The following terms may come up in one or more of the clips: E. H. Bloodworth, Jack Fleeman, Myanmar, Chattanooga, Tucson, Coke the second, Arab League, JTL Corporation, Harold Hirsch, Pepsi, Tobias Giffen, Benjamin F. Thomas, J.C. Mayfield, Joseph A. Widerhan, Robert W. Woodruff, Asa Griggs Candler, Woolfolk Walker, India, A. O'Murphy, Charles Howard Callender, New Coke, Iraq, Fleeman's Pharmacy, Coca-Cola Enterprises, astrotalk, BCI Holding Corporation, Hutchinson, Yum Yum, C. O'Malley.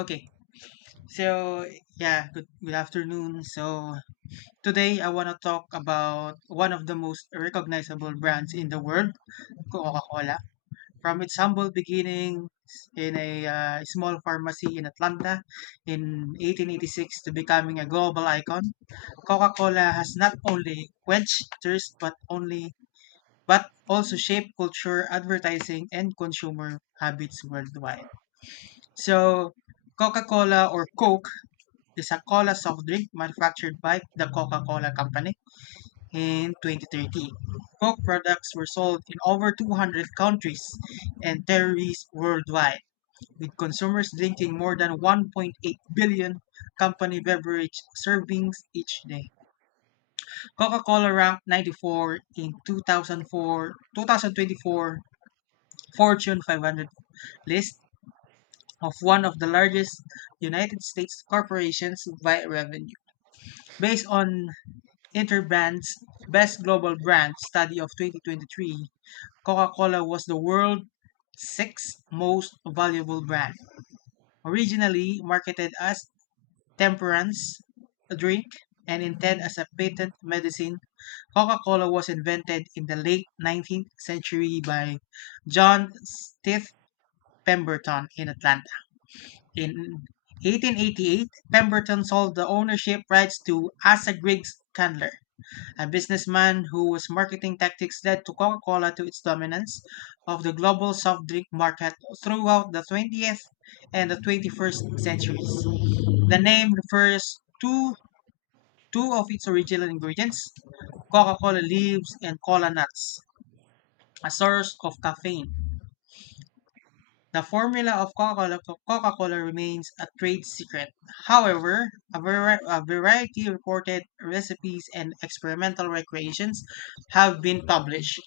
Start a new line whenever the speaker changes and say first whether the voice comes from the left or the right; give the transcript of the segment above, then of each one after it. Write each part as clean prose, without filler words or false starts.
left: Okay, so yeah, good afternoon. So today I want to talk about one of the most recognizable brands in the world, Coca-Cola. From its humble beginnings in a small pharmacy in Atlanta in 1886 to becoming a global icon, Coca-Cola has not only quenched thirst but also shaped culture, advertising, and consumer habits worldwide. So Coca-Cola, or Coke, is a cola soft drink manufactured by the Coca-Cola Company. In 2013, Coke products were sold in over 200 countries and territories worldwide, with consumers drinking more than 1.8 billion company beverage servings each day. Coca-Cola ranked 94 in 2024 Fortune 500 list of one of the largest United States corporations by revenue. Based on Interbrand's Best Global Brand Study of 2023, Coca-Cola was the world's sixth most valuable brand. Originally marketed as temperance drink and intended as a patent medicine, Coca-Cola was invented in the late 19th century by John Stith Pemberton in Atlanta. In 1888, Pemberton sold the ownership rights to Asa Griggs Candler, a businessman whose marketing tactics led to Coca Cola to its dominance of the global soft drink market throughout the 20th and the 21st centuries. The name refers to two of its original ingredients: Coca Cola leaves and cola nuts, a source of caffeine. The formula of Coca-Cola remains a trade secret. However, a variety of reported recipes and experimental recreations have been published.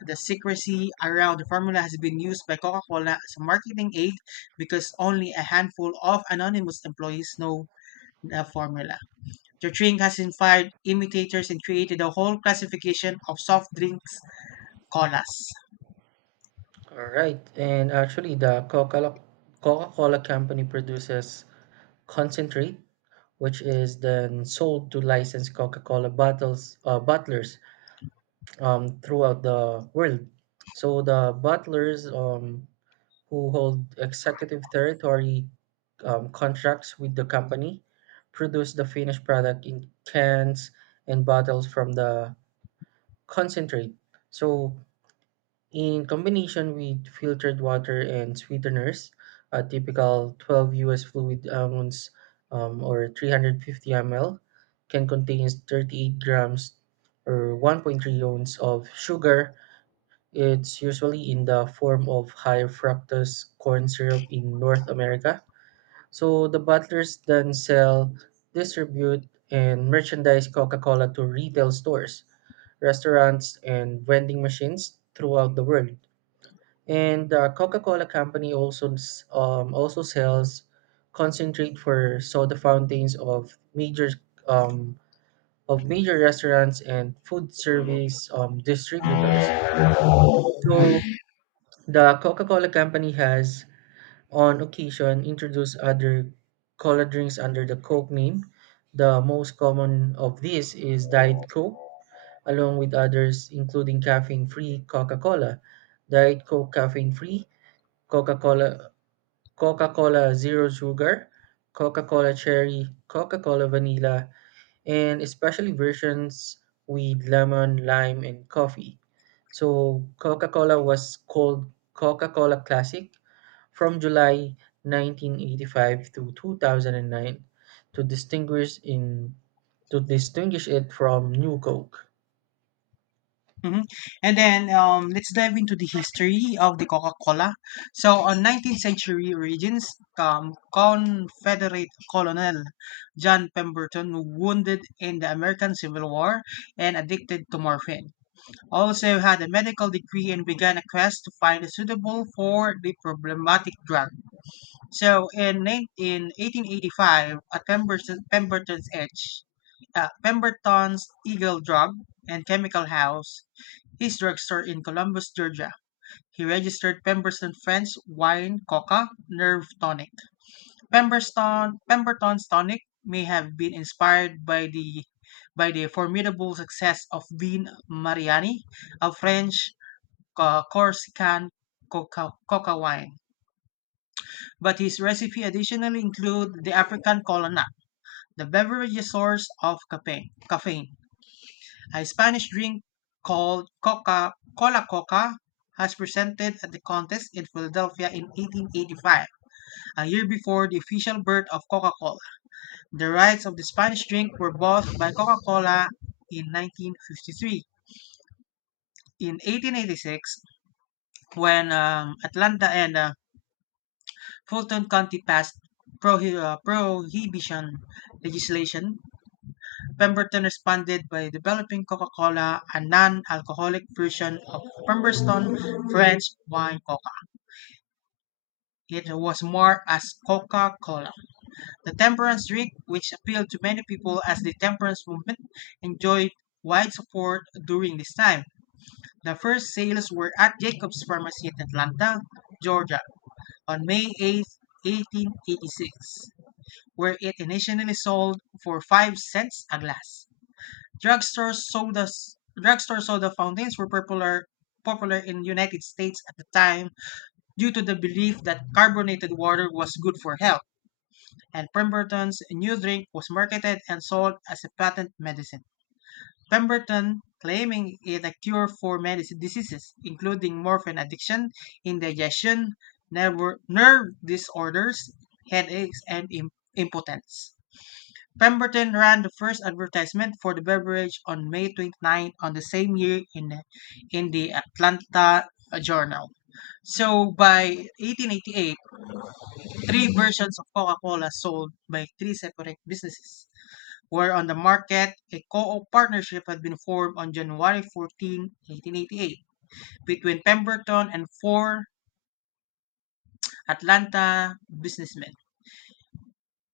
left: The secrecy around the formula has been used by Coca-Cola as a marketing aid because only a handful of anonymous employees know the formula. The drink has inspired imitators and created a whole classification of soft drinks: colas.
right: All right, and actually, the Coca-Cola company produces concentrate, which is then sold to licensed Coca-Cola bottles bottlers throughout the world. So the bottlers, who hold executive territory contracts with the company, produce the finished product in cans and bottles from the concentrate. So in combination with filtered water and sweeteners, a typical 12 US fluid ounce or 350 ml can contain 38 grams or 1.3 ounce of sugar. It's usually in the form of high fructose corn syrup in North America. So the bottlers then sell, distribute, and merchandise Coca Cola to retail stores, restaurants, and vending machines throughout the world. And the Coca-Cola company also sells concentrate for soda fountains of um, major restaurants and food service distributors. So the Coca-Cola company has on occasion introduced other cola drinks under the Coke name. The most common of these is Diet Coke, along with others including caffeine-free Coca-Cola, Diet Coke caffeine-free, Coca-Cola Coca-Cola Zero Sugar, Coca-Cola Cherry, Coca-Cola Vanilla, and especially versions with lemon, lime, and coffee. So Coca-Cola was called Coca-Cola Classic from July 1985 to 2009 to distinguish in to distinguish it from New Coke.
left: Mhm. And then let's dive into the history of the Coca-Cola. So, on 19th century origins, Confederate Colonel John Pemberton, wounded in the American Civil War and addicted to morphine, also had a medical degree and began a quest to find a suitable for the problematic drug. So, in 1885, at Pemberton's Eagle Drug and Chemical House, his drugstore in Columbus, Georgia. He registered Pemberton Friends Wine Coca Nerve Tonic. Pemberton's tonic may have been inspired by the formidable success of Vin Mariani, a French, Corsican coca wine. But his recipe additionally include the African cola nut, the beverage source of caffeine. A Spanish drink called Coca Cola Coca has presented at the contest in Philadelphia in 1885, a year before the official birth of Coca-Cola. The rights of the Spanish drink were bought by Coca-Cola in 1953. In 1886, when Atlanta and Fulton County passed prohibition legislation, Pemberton responded by developing Coca-Cola, a non-alcoholic version of Pemberton French wine Coca. It was marked as Coca-Cola. The temperance drink, which appealed to many people as the temperance movement, enjoyed wide support during this time. The first sales were at Jacobs Pharmacy in Atlanta, Georgia, on May 8, 1886, where it initially sold for 5 cents a glass. Drugstore soda fountains were popular in United States at the time due to the belief that carbonated water was good for health, and Pemberton's new drink was marketed and sold as a patent medicine. Pemberton claiming it a cure for many diseases, including morphine addiction, indigestion, nerve disorders, headaches, and impotence. Pemberton ran the first advertisement for the beverage on May 29 on the same year in the Atlanta Journal. So by 1888, three versions of Coca-Cola sold by three separate businesses were on the market. A co-op partnership had been formed on January 14, 1888 between Pemberton and four Atlanta businessmen.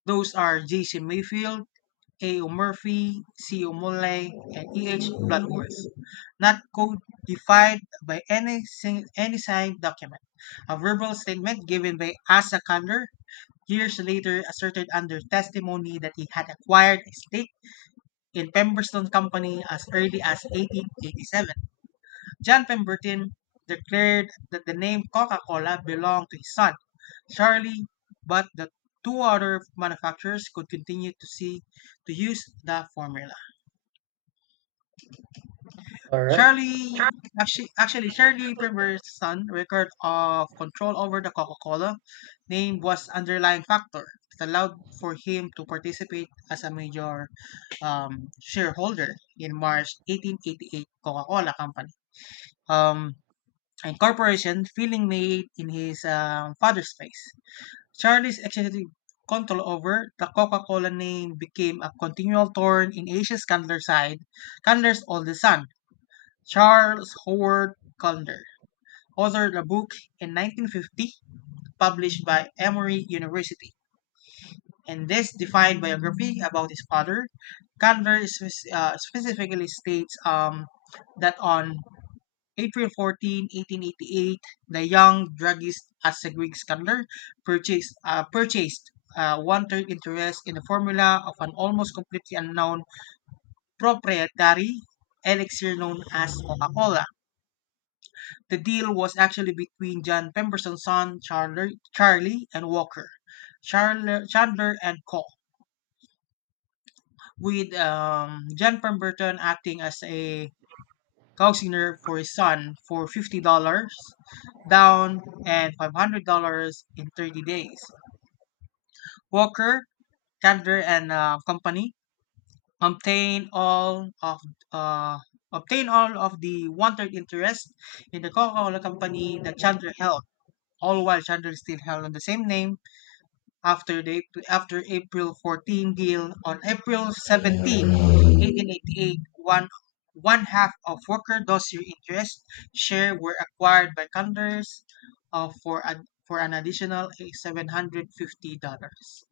left: Those are JC. Mayfield, A. O'Murphy, C. O'Malley, and E. H. Bloodworth, not codified by any signed document. A verbal statement given by Asa Kander years later asserted under testimony that he had acquired a stake in Pemberton Company as early as 1887. John Pemberton declared that the name Coca-Cola belonged to his son, Charlie, but the two other manufacturers could continue to use the formula.
right: All right.
left: Shirley actually, Shirley Primerson record of control over the Coca-Cola name was underlying factor that allowed for him to participate as a major shareholder in March 1888 Coca-Cola company. Um, and corporation feeling made in his father's face. Charlie's executive control over the Coca-Cola name became a continual thorn in Asia's Candler's side. Candler's oldest son, Charles Howard Callender, authored a book in 1950 published by Emory University. In this defined biography about his father, Callender specifically states that on April 14, 1888, the young druggist Asagrig Callender purchased one third interest in the formula of an almost completely unknown proprietary elixir known as Coca Cola. The deal was actually between John Pemberson's son Chandler, Charlie and Walker, Chandler and Co., with John Pemberton acting as a counselor for his son for $50 down and $500 in 30 days. Walker, Chandler and company obtain all of uh, obtain all of the one-third interest in the Coca-Cola company that Chandler held, all while Chandler still held on the same name. After April 14 deal, on April 17, 1888, half of Walker Dossier interest share were acquired by Condors, for an additional $750.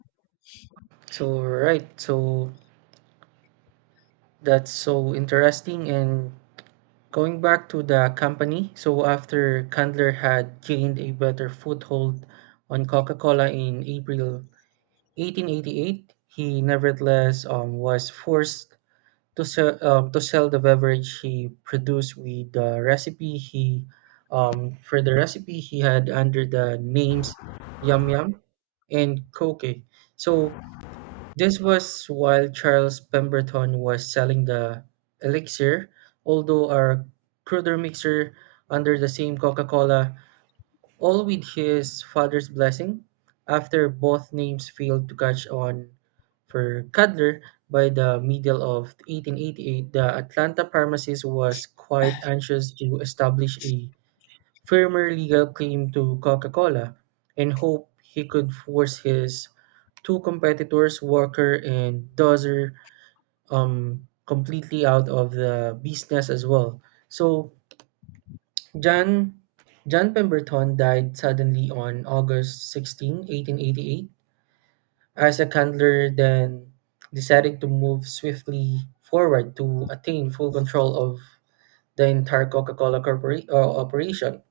right: So right. So that's so interesting, and going back to the company, so after Candler had gained a better foothold on Coca Cola in April 1888, he nevertheless was forced to sell the beverage he produced with the recipe he had, under the names Yum Yum and Coke. So this was while Charles Pemberton was selling the elixir, although a cruder mixer under the same Coca Cola, all with his father's blessing. After both names failed to catch on for Cudler by the middle of 1888, the Atlanta pharmacist was quite anxious to establish a firmer legal claim to Coca Cola and hoped he could force his two competitors, Walker and Dozer, completely out of the business as well. So John John Pemberton died suddenly on August 16, 1888. Isaac Handler then decided to move swiftly forward to attain full control of the entire Coca-Cola operation.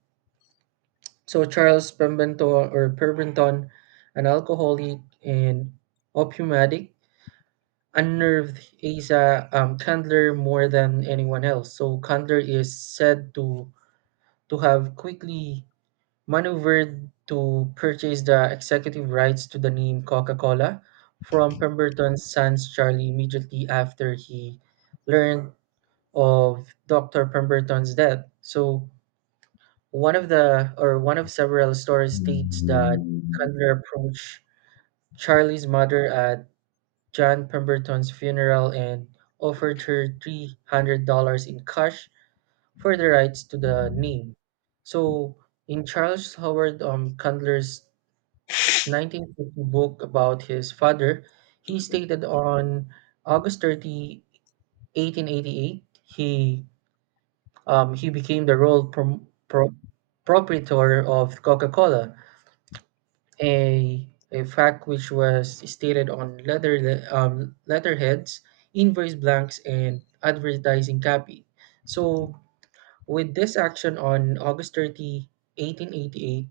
right: So Charles Pemberton, or Pemberton, an alcoholic and opium addict, unnerved Asa Candler more than anyone else. So Candler is said to have quickly maneuvered to purchase the executive rights to the name Coca-Cola from Pemberton's sons Charlie immediately after he learned of Dr. Pemberton's death. So one of several stories states that Candler approached Charlie's mother at John Pemberton's funeral and offered her $300 in cash for the rights to the name. So, in Charles Howard Candler's 1950 book about his father, he stated on August 30, 1888, he became the role proprietor of Coca Cola, a, a fact which was stated on leather letterheads, invoice blanks, and advertising copy. So, with this action on August 30, 1888,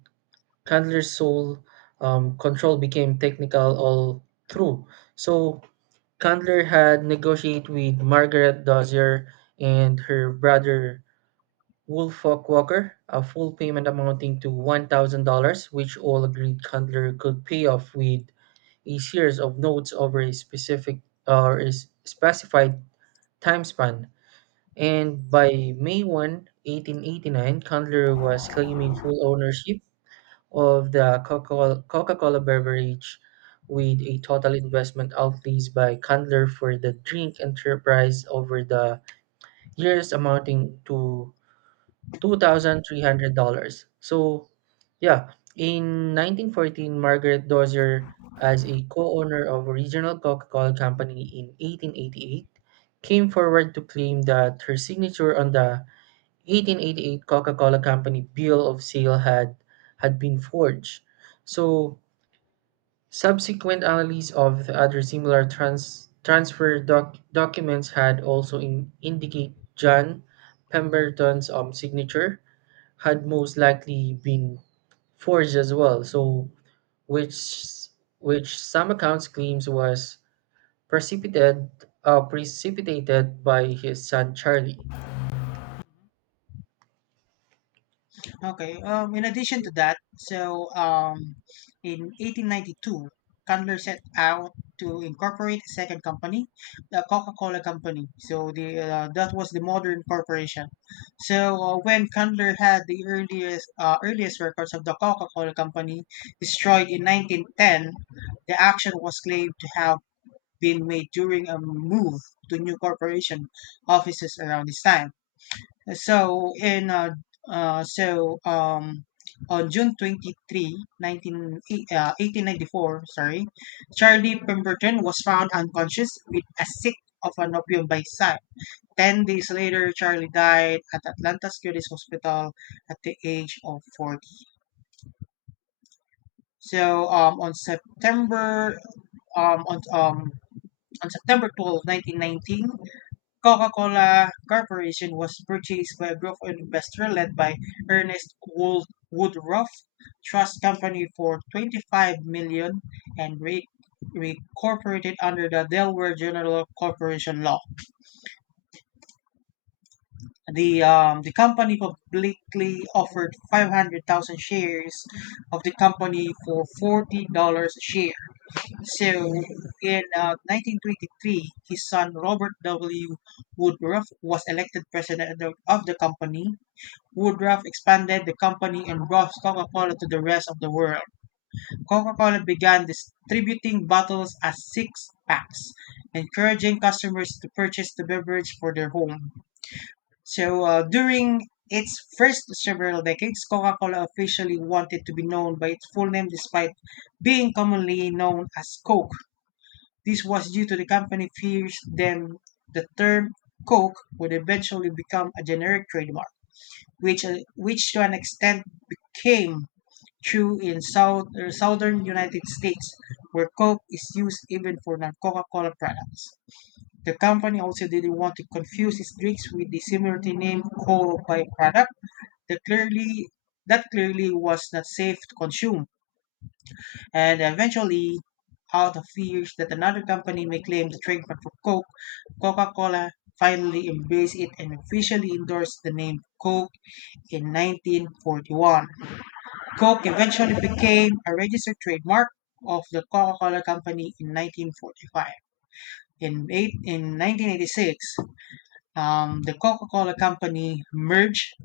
right: Candler's sole control became technical all through. So, Candler had negotiated with Margaret Dozier and her brother Woolfolk Walker a full payment amounting to $1,000, which all agreed Candler could pay off with a series of nodes over a specific or a s- specified time span, and by May 1, 1889, Candler was claiming full ownership of the Coca-Cola beverage, with a total investment outlays by Candler for the drink enterprise over the years amounting to $2,300. So, yeah, in 1914, Margaret Dozier, as a co-owner of a regional Coca-Cola company in 1888, came forward to claim that her signature on the 1888 Coca-Cola Company bill of sale had been forged. So, subsequent analysis of the other similar transfer documents had also indicate John Pemberton's signature had most likely been forged as well. So, which which some accounts claims was precipitated precipitated by his son Charlie.
left: Okay. In addition to that, so in 1892, Candler set out to incorporate a second company, the Coca-Cola Company. So the that was the modern corporation. So when Candler had the earliest records of the Coca-Cola Company destroyed in 1910, the action was claimed to have been made during a move to new corporation offices around this time. So in so on June 23, 1894, Charlie Pemberton was found unconscious with a stick of an opium by his side. 10 days later, Charlie died at Atlanta's Curis Hospital at the age of 40. So um, on September um, on, um, on September 12 1919, Coca-Cola Corporation was purchased by a group of investors led by Ernest Woodruff Trust Company for $25 million and re- reincorporated under the Delaware General Corporation Law. The company publicly offered 500,000 shares of the company for $40 a share. So in 1923, his son Robert W. Woodruff was elected president of the company. Woodruff expanded the company and brought Coca-Cola to the rest of the world. Coca-Cola began distributing bottles as six packs, encouraging customers to purchase the beverage for their home. So during its first several decades, Coca-Cola officially wanted to be known by its full name despite being commonly known as Coke. This was due to the company fears then the term Coke would eventually become a generic trademark, which to an extent became true in southern United States, where Coke is used even for non Coca Cola products. The company also didn't want to confuse its drinks with the similarly named cola by product that clearly that clearly was not safe to consume, and eventually, out of fears that another company may claim the trademark for Coke, Coca-Cola finally embraced it and officially endorsed the name Coke in 1941. Coke eventually became a registered trademark of the Coca-Cola company in 1945. In 1986, the Coca-Cola Company merged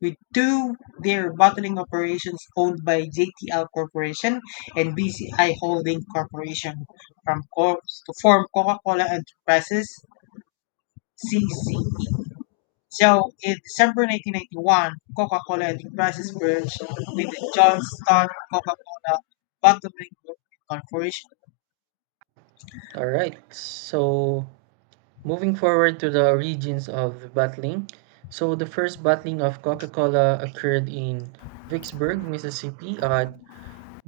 left: with two their bottling operations owned by JTL Corporation and BCI Holding Corporation from Corp to form Coca-Cola Enterprises, CCE. So in December 1991, Coca-Cola Enterprises merged with the Johnston Coca-Cola Bottling Corporation.
right: All right. So, moving forward to the origins of battling. So the first battling of Coca-Cola occurred in Vicksburg, Mississippi, at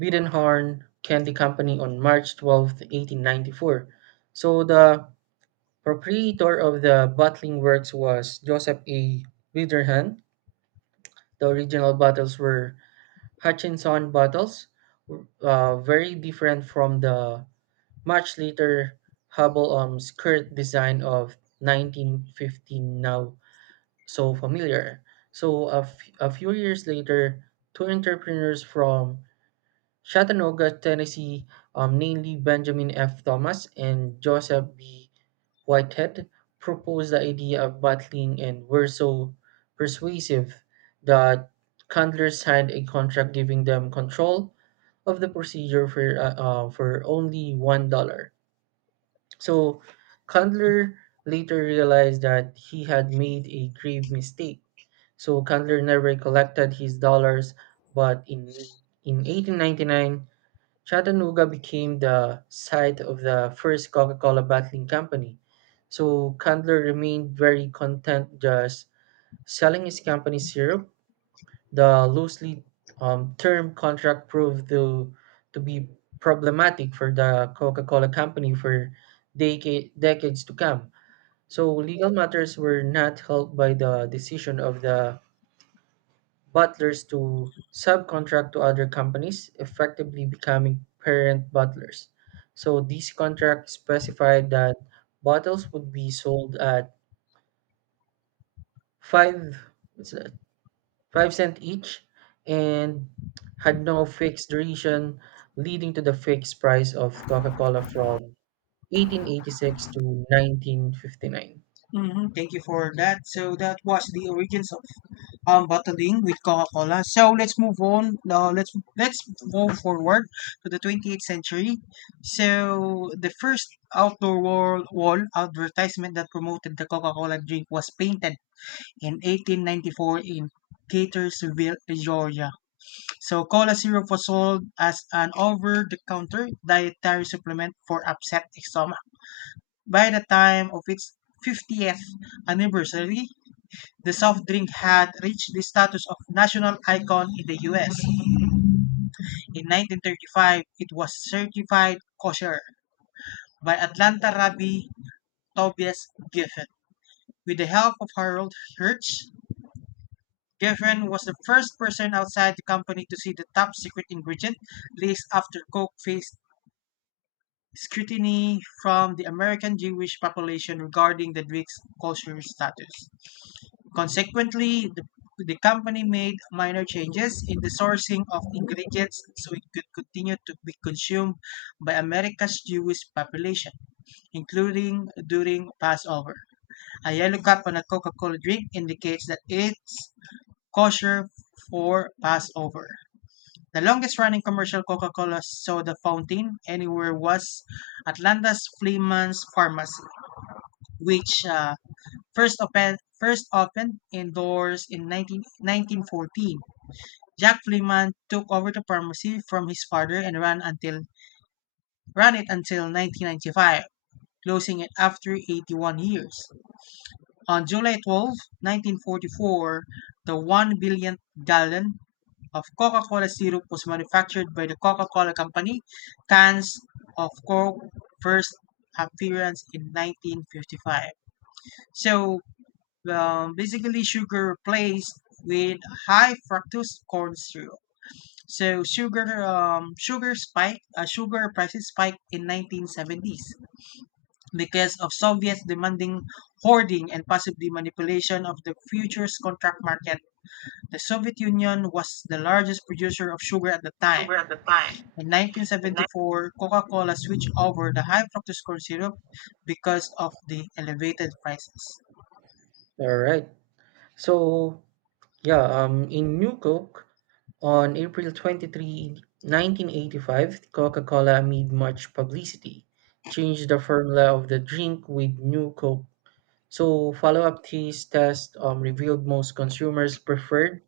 right: Biddenhorn Candy Company on March 12th, eighteen 1894. So the proprietor of the bottling works was Joseph A. Widerhan. The original bottles were Hutchinson bottles, very different from the much later Hubble skirt design of 1915, now so familiar. So a few years later, two entrepreneurs from Chattanooga, Tennessee, namely Benjamin F. Thomas and Joseph B. Whitehead, proposed the idea of bottling and were so persuasive that Candler signed a contract giving them control of the procedure for for only $1. So Candler later realized that he had made a grave mistake. So Candler never collected his dollars, but in 1899, Chattanooga became the site of the first Coca Cola bottling company, so Candler remained very content just selling his company syrup. The loosely termed contract proved to be problematic for the Coca Cola company for decades to come. So, legal matters were not helped by the decision of the butlers to subcontract to other companies, effectively becoming parent butlers. So these contracts specified that bottles would be sold at five what's that, 5¢ each, and had no fixed duration, leading to the fixed price of Coca-Cola from 1886 to 1959.
left: Mhm. Thank you for that. So that was the origins of bottling with Coca-Cola. So let's move on. Let's move forward to the 28th century. So the first outdoor wall advertisement that promoted the Coca-Cola drink was painted in 1894 in Gaithersville, Georgia. So cola syrup was sold as an over-the-counter dietary supplement for upset stomach. By the time of its 50th anniversary, the soft drink had reached the status of national icon in the US. In 1935, it was certified kosher by Atlanta Rabbi Tobias Giffen. With the help of Harold Hirsch, Giffen was the first person outside the company to see the top secret ingredient list after Coke faced scrutiny from the American Jewish population regarding the drink's kosher status. Consequently, the company made minor changes in the sourcing of ingredients so it could continue to be consumed by America's Jewish population, including during Passover. A yellow cup on a Coca Cola drink indicates that it's kosher for Passover. The longest running commercial Coca Cola soda fountain anywhere was Atlanta's Fleeman's Pharmacy, which first opened indoors in 1914. Jack Fleeman took over the pharmacy from his father and ran it until 1995, closing it after 81 years. On July 12, 1944, the 1 billionth gallon of Coca-Cola syrup was manufactured by the Coca-Cola Company. Cans of Coke first appearance in 1955. So basically sugar placed with high fructose corn syrup. So sugar prices spiked in 1970s because of Soviets demanding hoarding and possibly manipulation of the futures contract market. The Soviet Union was the largest producer of sugar at the time.
right: Sugar at the time.
left: In
right: In nine-
left: 1974, Coca-Cola switched over the high fructose corn syrup because of the elevated prices.
right: All right. So, yeah, in New Coke, on April 23, 1985, Coca-Cola, amid much publicity, changed the formula of the drink with New Coke. So, follow-up taste test revealed most consumers preferred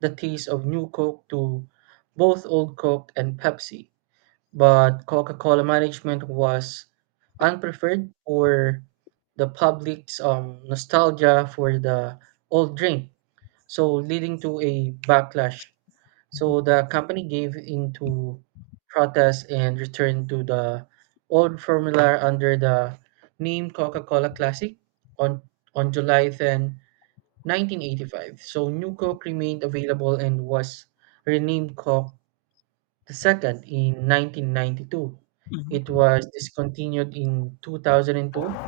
right: the taste of New Coke to both Old Coke and Pepsi, but Coca-Cola management was unpreferred for the public's nostalgia for the old drink, so leading to a backlash. So the company gave into protest and returned to the old formula under the name Coca-Cola Classic on on July 10, 1985. So New Coke remained available and was renamed Coke the second in 1992. It
left: Mhm.
right: was discontinued in 2002.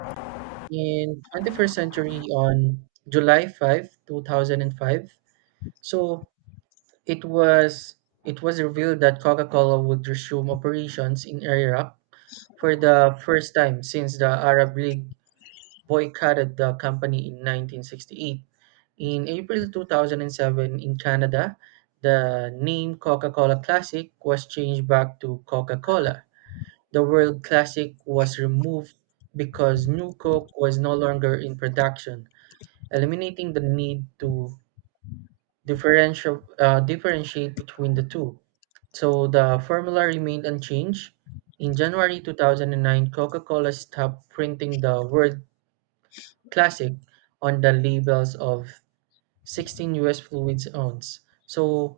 right: In 21st century, on July 5th, 2005. So it was it was revealed that Coca-Cola would resume operations in Iraq for the first time since the Arab League boycotted the company in 1968. In April 2007 in Canada, the name Coca-Cola Classic was changed back to Coca-Cola. The World Classic was removed because new Coke was no longer in production, eliminating the need to differentiate between the two. So the formula remained unchanged. In January 2009, Coca Cola stopped printing the word classic on the labels of 16 US fluid ounce. So,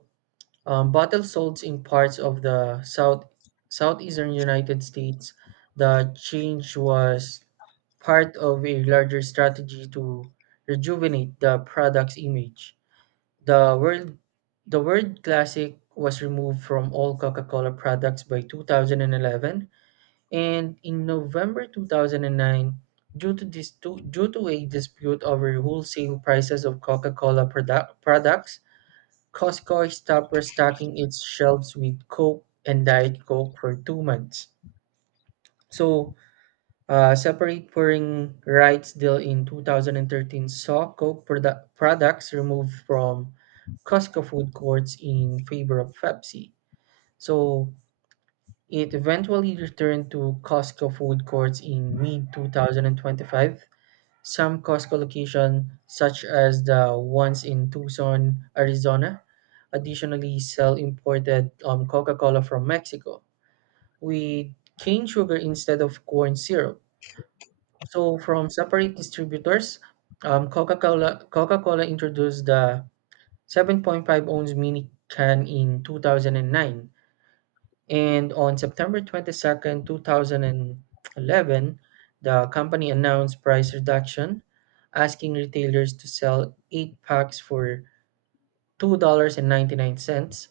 right: bottles sold in parts of the South, southeastern United States, the change was part of a larger strategy to rejuvenate the product's image. The word the word classic was removed from all Coca-Cola products by 2011, and in November 2009, due to due to a dispute over wholesale prices of Coca-Cola products, Costco stopped restocking its shelves with Coke and Diet Coke for 2 months. So separate pouring rights deal in 2013 saw Coke products removed from Costco food courts in favor of Pepsi. So it eventually returned to Costco food courts in mid 2025. Some Costco locations, such as the ones in Tucson, Arizona, additionally sell imported Coca Cola from Mexico with cane sugar instead of corn syrup, so from separate distributors. Coca-Cola introduced the 7.5-ounce mini can in 2009, and on September 22nd, 2011, the company announced price reduction, asking retailers to sell eight packs for $2 and 99¢.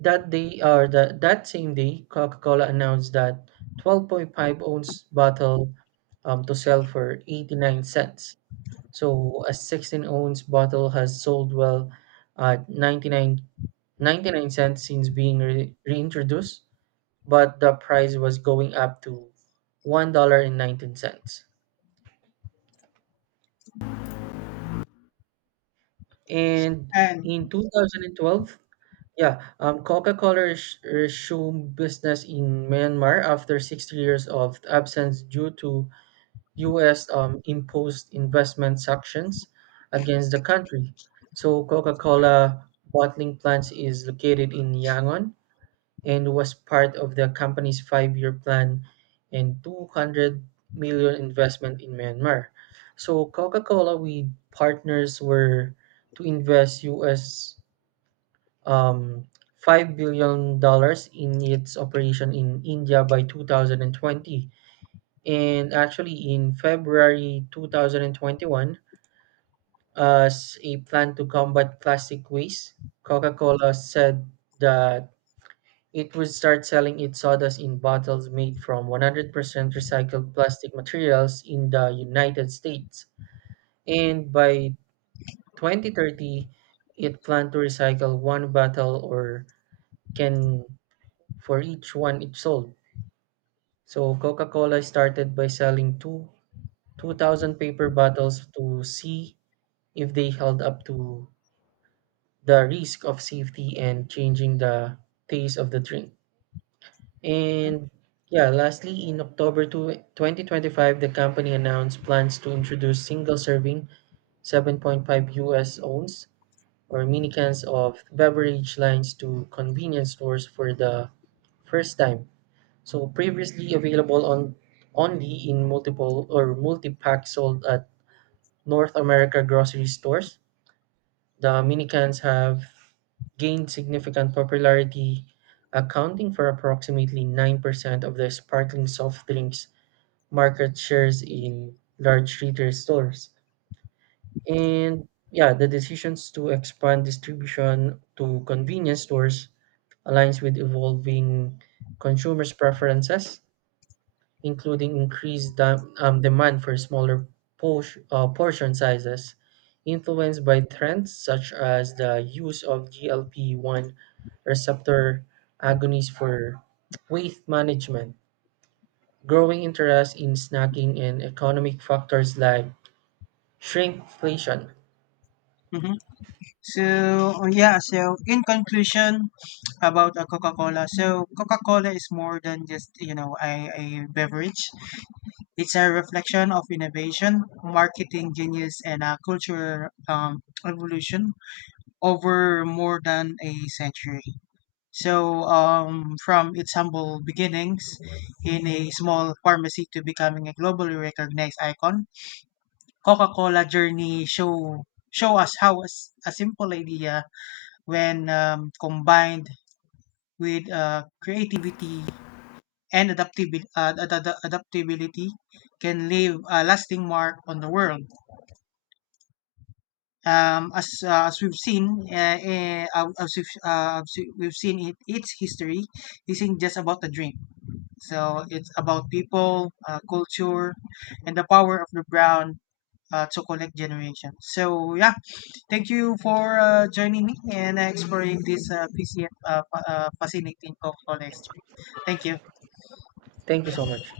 right: That day, or the, that same day, Coca-Cola announced that 12.5-ounce bottle to sell for 89¢. So a 16-ounce bottle has sold well at 99 cents since being reintroduced, but the price was going up to $1.19. And 19¢. And
left: And
right: in 2012, yeah, Coca-Cola resumed business in Myanmar after 60 years of absence due to US imposed investment sanctions against the country. So Coca-Cola bottling plant is located in Yangon and was part of the company's five-year plan and 200 million investment in Myanmar. So Coca-Cola with partners were to invest US um, $5 billion in its operation in India by 2020. And actually, in February 2021, as a plan to combat plastic waste, Coca Cola said that it would start selling its sodas in bottles made from 100% recycled plastic materials in the United States. And by 2030, it planned to recycle one bottle or can for each one it sold. So Coca-Cola started by selling two 2,000 paper bottles to C if they held up to the risk of safety and changing the taste of the drink. And yeah, lastly, in October 2025, the company announced plans to introduce single serving 7.5 US ounce or mini cans of beverage lines to convenience stores for the first time. So previously available on only in multiple or multi-pack sold at North America grocery stores, the Dominicans have gained significant popularity, accounting for approximately 9% of the sparkling soft drinks market shares in large retail stores. And yeah, the decisions to expand distribution to convenience stores aligns with evolving consumers' preferences, including increased demand for smaller portion sizes, influenced by trends such as the use of GLP-1 receptor agonists for weight management, growing interest in snacking, and economic factors like shrinkflation.
left: mhm. So, yeah, in conclusion about a Coca-Cola, so Coca-Cola is more than just a beverage. It's a reflection of innovation, marketing genius, and a cultural evolution over more than a century. So from its humble beginnings in a small pharmacy to becoming a globally recognized icon, Coca-Cola journey show us how a simple idea, when combined with creativity and adaptability, can leave a lasting mark on the world. As we've seen it, its history isn't just about a drink. So it's about people, culture, and the power of the brown to collect. So yeah, thank you for joining me and exploring this PCF fascinating complex. Thank you.
right: Thank you so much.